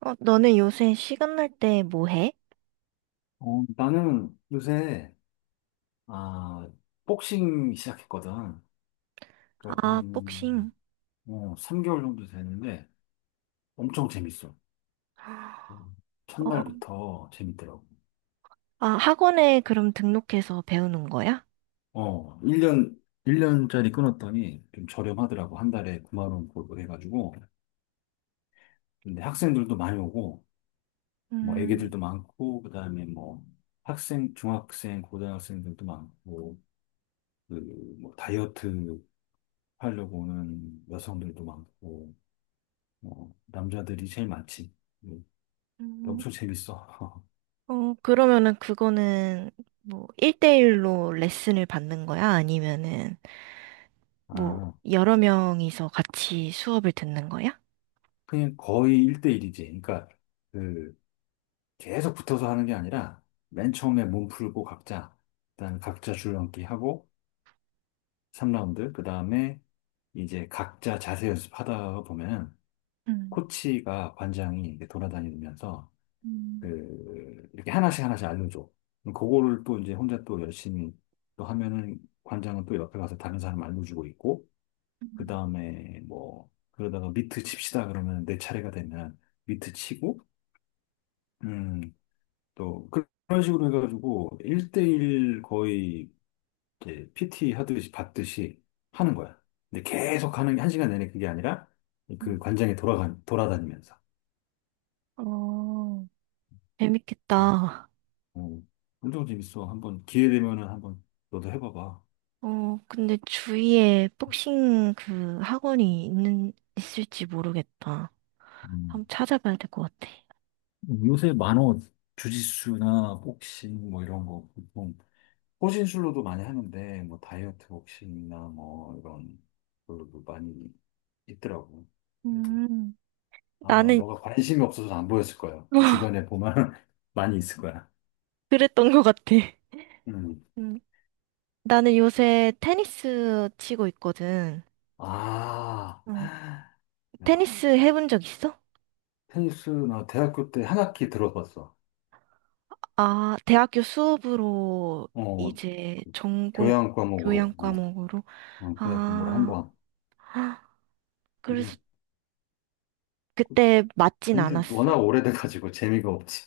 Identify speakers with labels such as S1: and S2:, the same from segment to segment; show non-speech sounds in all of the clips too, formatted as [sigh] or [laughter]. S1: 너는 요새 시간 날 때 뭐 해?
S2: 나는 요새, 아, 복싱 시작했거든. 그래갖고
S1: 아, 복싱.
S2: 3개월 정도 됐는데, 엄청 재밌어.
S1: 어,
S2: 첫날부터 재밌더라고.
S1: 아, 학원에 그럼 등록해서 배우는 거야?
S2: 어, 1년, 일 년짜리 끊었더니 좀 저렴하더라고. 한 달에 9만 원 골고 해가지고. 근데 학생들도 많이 오고, 뭐
S1: 음.
S2: 애기들도 많고, 그다음에 뭐 학생, 중학생, 고등학생들도 많고, 그 뭐 다이어트 하려고 오는 여성들도 많고, 남자들이 제일 많지. 음,
S1: 음.
S2: 엄청 재밌어. [laughs]
S1: 그러면은 그거는 뭐 1대1로 레슨을 받는 거야? 아니면은 뭐
S2: 아,
S1: 여러 명이서 같이 수업을 듣는 거야?
S2: 그냥 거의 1대1이지. 그, 계속 붙어서 하는 게 아니라, 맨 처음에 몸 풀고 각자, 일단 각자 줄넘기 하고, 3라운드, 그 다음에 이제 각자 자세 연습하다 보면,
S1: 음.
S2: 코치가 관장이 이렇게 돌아다니면서,
S1: 음.
S2: 이렇게 하나씩 하나씩 알려줘. 그럼 그거를 또 이제 혼자 또 열심히 또 하면은, 관장은 또 옆에 가서 다른 사람 알려주고 있고, 그
S1: 음.
S2: 다음에 뭐 그러다가 미트 칩시다 그러면 내 차례가 되면 미트 치고 음 또 그런 식으로 해가지고 1대1 거의 이제 PT 하듯이 받듯이 하는 거야. 근데 계속 하는 게 한 시간 내내 그게 아니라 그
S1: 음.
S2: 관장에 돌아가 돌아다니면서.
S1: 어,
S2: 음.
S1: 재밌겠다.
S2: 어, 엄청 재밌어. 한번 기회 되면은 한번 너도 해봐봐.
S1: 근데 주위에 복싱 그 학원이 있을지 모르겠다.
S2: 음,
S1: 한번 찾아봐야 될 것 같아.
S2: 요새 만원 주짓수나 복싱 뭐 이런 거 보통 호신술로도 많이 하는데 뭐 다이어트 복싱이나 뭐 이런 걸로도 많이 있더라고. 그래서
S1: 음.
S2: 아마
S1: 나는,
S2: 너가 [laughs] 관심이 없어서 안 보였을 거야.
S1: [laughs]
S2: 주변에 보면 [laughs] 많이 있을 거야.
S1: 그랬던 것 같아.
S2: 음.
S1: 음. 나는 요새 테니스 치고 있거든.
S2: 아,
S1: 어.
S2: 야,
S1: 테니스 해본 적 있어?
S2: 테니스 나 대학교 때 한 학기 들어봤어.
S1: 아, 대학교 수업으로
S2: 어,
S1: 이제
S2: 그
S1: 전공
S2: 교양
S1: 교양
S2: 과목으로,
S1: 과목으로.
S2: 어, 교양 과목으로 한
S1: 아,
S2: 번.
S1: [gasps] 헉, 그래서
S2: 근데
S1: 그때 맞진
S2: 근데 워낙
S1: 않았어?
S2: 오래돼가지고 재미가 없지.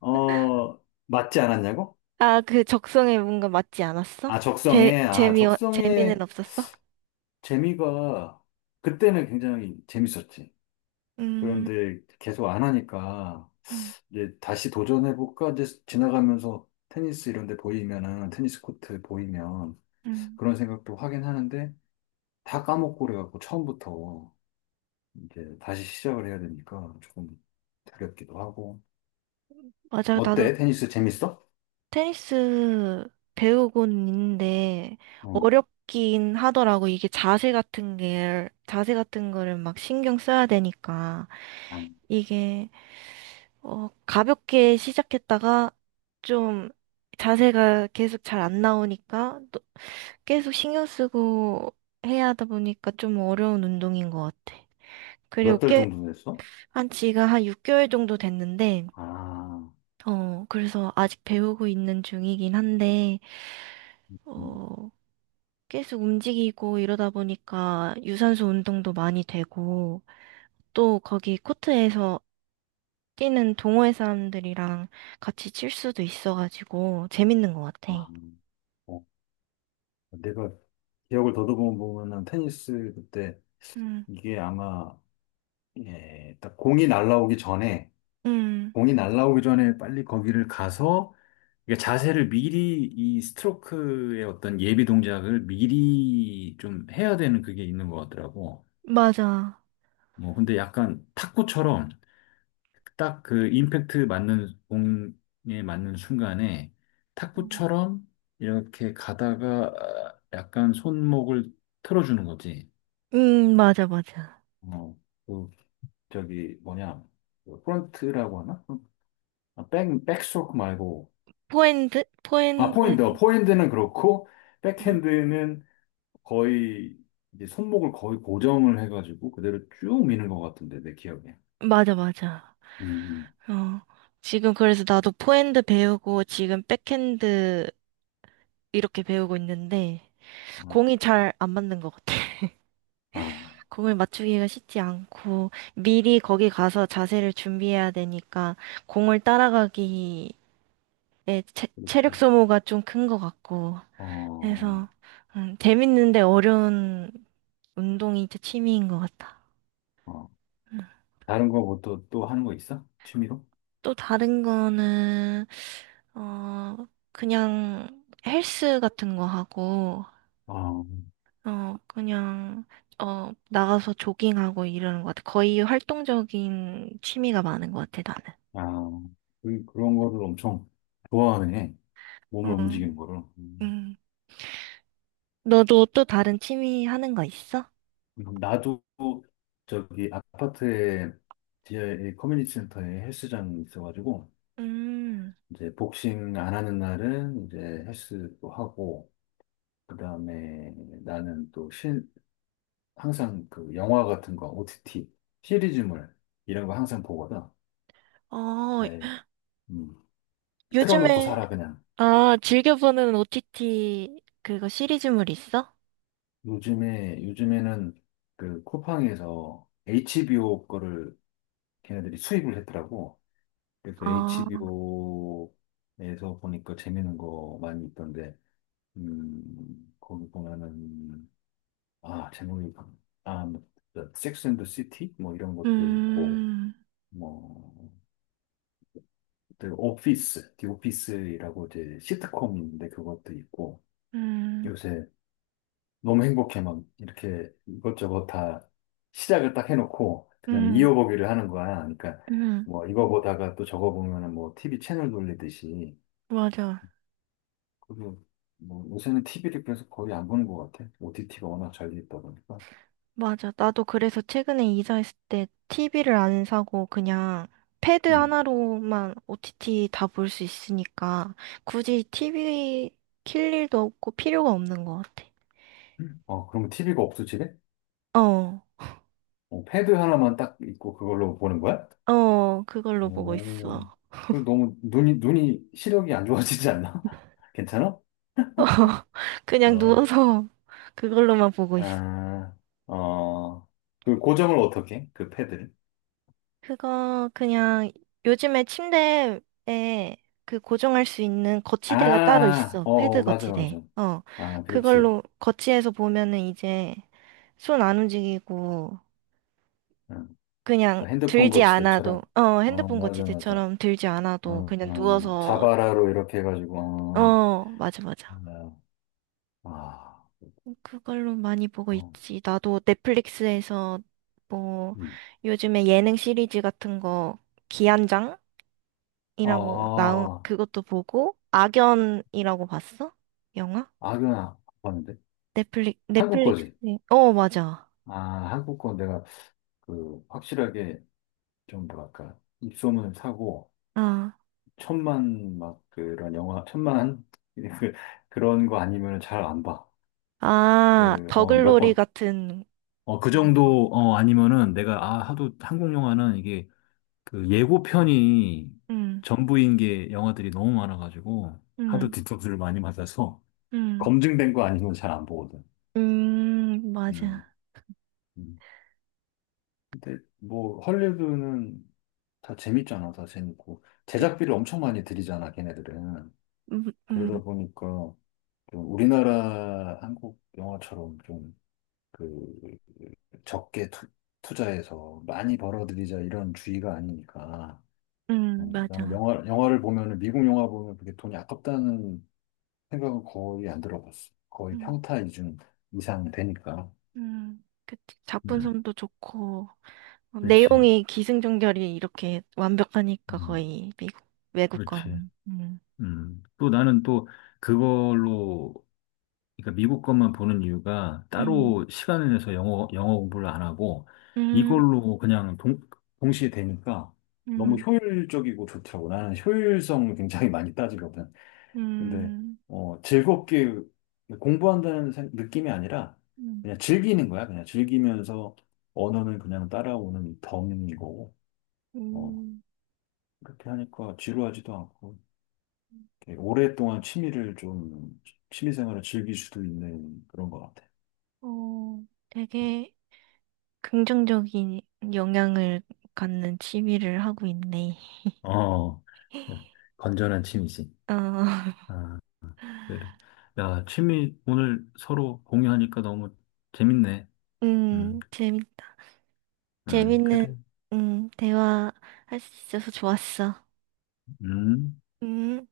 S2: 어, 맞지 않았냐고?
S1: 아, 그 적성에 뭔가 맞지 않았어?
S2: 아,
S1: 재,
S2: 적성에, 아,
S1: 재미, 재미는
S2: 적성에.
S1: 없었어?
S2: 재미가 그때는 굉장히 재밌었지.
S1: 음.
S2: 그런데 계속 안 하니까
S1: 음.
S2: 이제 다시 도전해볼까 이제 지나가면서 테니스 이런 데 보이면은 테니스 코트 보이면
S1: 음.
S2: 그런 생각도 하긴 하는데 다 까먹고 그래갖고 처음부터 이제 다시 시작을 해야 되니까 조금 두렵기도 하고
S1: 맞아. 나도
S2: 어때? 테니스 재밌어?
S1: 테니스 배우고는 있는데,
S2: 어.
S1: 어렵긴 하더라고. 이게 자세 같은 거를 막 신경 써야 되니까. 이게, 가볍게 시작했다가, 좀, 자세가 계속 잘 안 나오니까, 또 계속 신경 쓰고 해야 하다 보니까 좀 어려운 운동인 것 같아. 그리고
S2: 몇 달 정도 됐어?
S1: 한 지가 한 6개월 정도 됐는데,
S2: 아,
S1: 그래서 아직 배우고 있는 중이긴 한데,
S2: 음,
S1: 어, 계속 움직이고 이러다 보니까 유산소 운동도 많이 되고, 또 거기 코트에서 뛰는 동호회 사람들이랑 같이 칠 수도 있어가지고, 재밌는 것
S2: 아,
S1: 같아.
S2: 어, 내가 기억을 더듬어 보면은 테니스 그때
S1: 음.
S2: 이게 아마 예, 딱 공이 날라오기 전에
S1: 음.
S2: 공이 날라오기 전에 빨리 거기를 가서 이게 자세를 미리 이 스트로크의 어떤 예비 동작을 미리 좀 해야 되는 그게 있는 것 같더라고.
S1: 맞아.
S2: 뭐 근데 약간 탁구처럼 딱 그 임팩트 맞는 공에 맞는 순간에
S1: 응.
S2: 탁구처럼 이렇게 가다가 약간 손목을 틀어주는 거지.
S1: 음. 맞아, 맞아.
S2: 어, 그 저기 뭐냐? 그 프런트라고 하나? 아, 백, 백스트로크 말고.
S1: 포핸드?
S2: 아,
S1: 포핸드?
S2: 포핸드. 어, 포핸드는 그렇고,
S1: 음.
S2: 백핸드는 거의, 이제 손목을 거의 고정을 해가지고 그대로 쭉 미는 것 같은데, 내 기억에.
S1: 맞아, 맞아.
S2: 음,
S1: 어, 지금 그래서 나도 포핸드 배우고 지금 백핸드 이렇게 배우고 있는데
S2: 어,
S1: 공이 잘 안 맞는 것 같아. [laughs]
S2: 아,
S1: 공을 맞추기가 쉽지 않고 미리 거기 가서 자세를 준비해야 되니까 공을 따라가기에 체력
S2: 그렇지.
S1: 소모가 좀 큰 것 같고
S2: 어,
S1: 해서 재밌는데 어려운 운동이 진짜 취미인 것 같아.
S2: 어.
S1: 음.
S2: 다른 거 뭐 또, 또 하는 거 있어? 취미로?
S1: 또 다른 거는 어 그냥 헬스 같은 거 하고
S2: 어,
S1: 그냥, 나가서 조깅하고 이러는 것 같아. 거의 활동적인 취미가 많은 것 같아, 나는.
S2: 아, 그런 거를 엄청 좋아하네. 몸을 움직이는
S1: 응.
S2: 거를. 음.
S1: 응. 너도 또 다른 취미 하는 거 있어?
S2: 나도 저기 아파트에, 지하에 커뮤니티 센터에 헬스장 있어가지고,
S1: 음.
S2: 이제 복싱 안 하는 날은 이제 헬스도 하고, 그 다음에 나는 또 신, 항상 그 영화 같은 거, OTT, 시리즈물, 이런 거 항상 보거든.
S1: 어,
S2: 아예, 음, 틀어놓고
S1: 요즘에,
S2: 살아, 그냥.
S1: 아, 즐겨보는 OTT 그거 시리즈물 있어?
S2: 요즘에는 그 쿠팡에서 HBO 거를 걔네들이 수입을 했더라고. 그래서
S1: 아.
S2: HBO에서 보니까 재밌는 거 많이 있던데, 거기 보면은 아, 제목이, 아, 뭐, 섹스 앤더 시티? 뭐 이런 것도 있고,
S1: 음.
S2: 뭐, 그 오피스, 디 오피스라고 이제 시트콤인데 그것도 있고,
S1: 음.
S2: 요새 너무 행복해 막 이렇게 이것저것 다 시작을 딱 해놓고, 그다음에
S1: 음.
S2: 이어보기를 하는 거야. 그러니까
S1: 음.
S2: 뭐 이거 보다가 또 저거 보면은 뭐 TV 채널 돌리듯이,
S1: 맞아.
S2: 그리고 뭐 요새는 TV를 그래서 거의 안 보는 것 같아. OTT가 워낙 잘 돼 있다 보니까.
S1: 맞아. 나도 그래서 최근에 이사했을 때 TV를 안 사고 그냥 패드
S2: 음.
S1: 하나로만 OTT 다 볼 수 있으니까 굳이 TV 킬 일도 없고 필요가 없는 것 같아.
S2: 어, 그럼 TV가 없어, 지
S1: 어,
S2: 어, 패드 하나만 딱 있고 그걸로 보는 거야?
S1: 어, 그걸로 보고
S2: 오,
S1: 있어.
S2: 그 너무 눈이, 눈이 시력이 안 좋아지지 않나? [laughs] 괜찮아?
S1: 그냥
S2: 어,
S1: 누워서 [laughs] 그걸로만 보고 있어.
S2: 아, 어, 그 고정을 어떻게 해? 그 패드를?
S1: 그거 그냥 요즘에 침대에 그 고정할 수 있는 거치대가 따로
S2: 아,
S1: 있어.
S2: 어,
S1: 패드
S2: 어, 맞아,
S1: 거치대.
S2: 맞아.
S1: 어.
S2: 아, 그렇지.
S1: 그걸로 거치해서 보면은 이제 손 안 움직이고
S2: 어,
S1: 그냥
S2: 핸드폰
S1: 들지 않아도
S2: 거치대처럼. 어,
S1: 핸드폰
S2: 맞아, 맞아.
S1: 거치대처럼 들지 않아도 그냥 누워서
S2: 자바라로 이렇게 해가지고, 어,
S1: 어, 맞아 맞아.
S2: 아,
S1: 그걸로 많이 보고
S2: 어,
S1: 있지. 나도 넷플릭스에서 뭐
S2: 음.
S1: 요즘에 예능 시리즈 같은 거 기안장
S2: 아,
S1: 이라고 나온
S2: 아,
S1: 그것도 보고 악연이라고 봤어? 영화?
S2: 아. 아, 그건 안 봤는데.
S1: 넷플릭
S2: 한국
S1: 넷플릭스.
S2: 거지.
S1: 어, 맞아.
S2: 아, 한국 건 내가 그 확실하게 좀 뭐랄까 입소문을 사고
S1: 아.
S2: 천만 [laughs] 그 그런 거 아니면 잘 안 봐.
S1: 아,
S2: 그 어 몇
S1: 더글로리
S2: 번.
S1: 같은
S2: 어, 그
S1: 거.
S2: 정도, 어, 아니면은 내가, 아, 하도 한국 영화는 이게 그 예고편이
S1: 음.
S2: 전부인 게 영화들이 너무 많아가지고 하도
S1: 음.
S2: 뒤통수를 많이 맞아서
S1: 음.
S2: 검증된 거 아니면 잘 안 보거든.
S1: 음.
S2: 음.
S1: 맞아.
S2: 음. 근데 뭐 헐리우드는 다 재밌잖아, 다 재밌고
S1: 그
S2: 제작비를 엄청 많이 들이잖아, 걔네들은.
S1: 음. 음.
S2: 그러다 보니까 좀 우리나라 한국 영화처럼 그 적게 투, 투자해서 많이 벌어들이자 이런 주의가 아니니까.
S1: 음.
S2: 어, 나는
S1: 맞아.
S2: 영화를 보면은 미국 영화 보면 그게 돈이 아깝다는 생각은 거의 안 들어봤어. 거의
S1: 음.
S2: 평타 이중 이상 되니까.
S1: 음. 그치.
S2: 음,
S1: 작품성도 좋고
S2: 그렇지.
S1: 내용이 기승전결이 이렇게 완벽하니까
S2: 음,
S1: 거의 미국 외국
S2: 그렇지.
S1: 거는. 음.
S2: 또 나는 또 그걸로, 그러니까 미국 것만 보는 이유가
S1: 음.
S2: 따로 시간을 내서 영어 공부를 안 하고
S1: 음.
S2: 이걸로 동시에 되니까 너무
S1: 음.
S2: 효율적이고 좋더라고. 나는 효율성을 굉장히 많이 따지거든. 근데,
S1: 음.
S2: 어, 즐겁게 느낌이 아니라
S1: 음.
S2: 그냥 즐기는 거야. 그냥 즐기면서 언어는 그냥 따라오는 덤이고 어,
S1: 음.
S2: 그렇게 하니까 지루하지도 않고. 이렇게 오랫동안 취미 생활을 즐길 수도 있는 그런 것 같아.
S1: 어, 되게 긍정적인 영향을 갖는 취미를 하고 있네.
S2: 어, 네. 건전한 취미지.
S1: 어,
S2: 아,
S1: [laughs]
S2: 그래. 야, 취미 오늘 서로 공유하니까 너무 재밌네. 음,
S1: 음. 재밌다. 재밌는,
S2: 그래.
S1: 음. 대화 할 수 있어서 좋았어.
S2: 음.
S1: 음.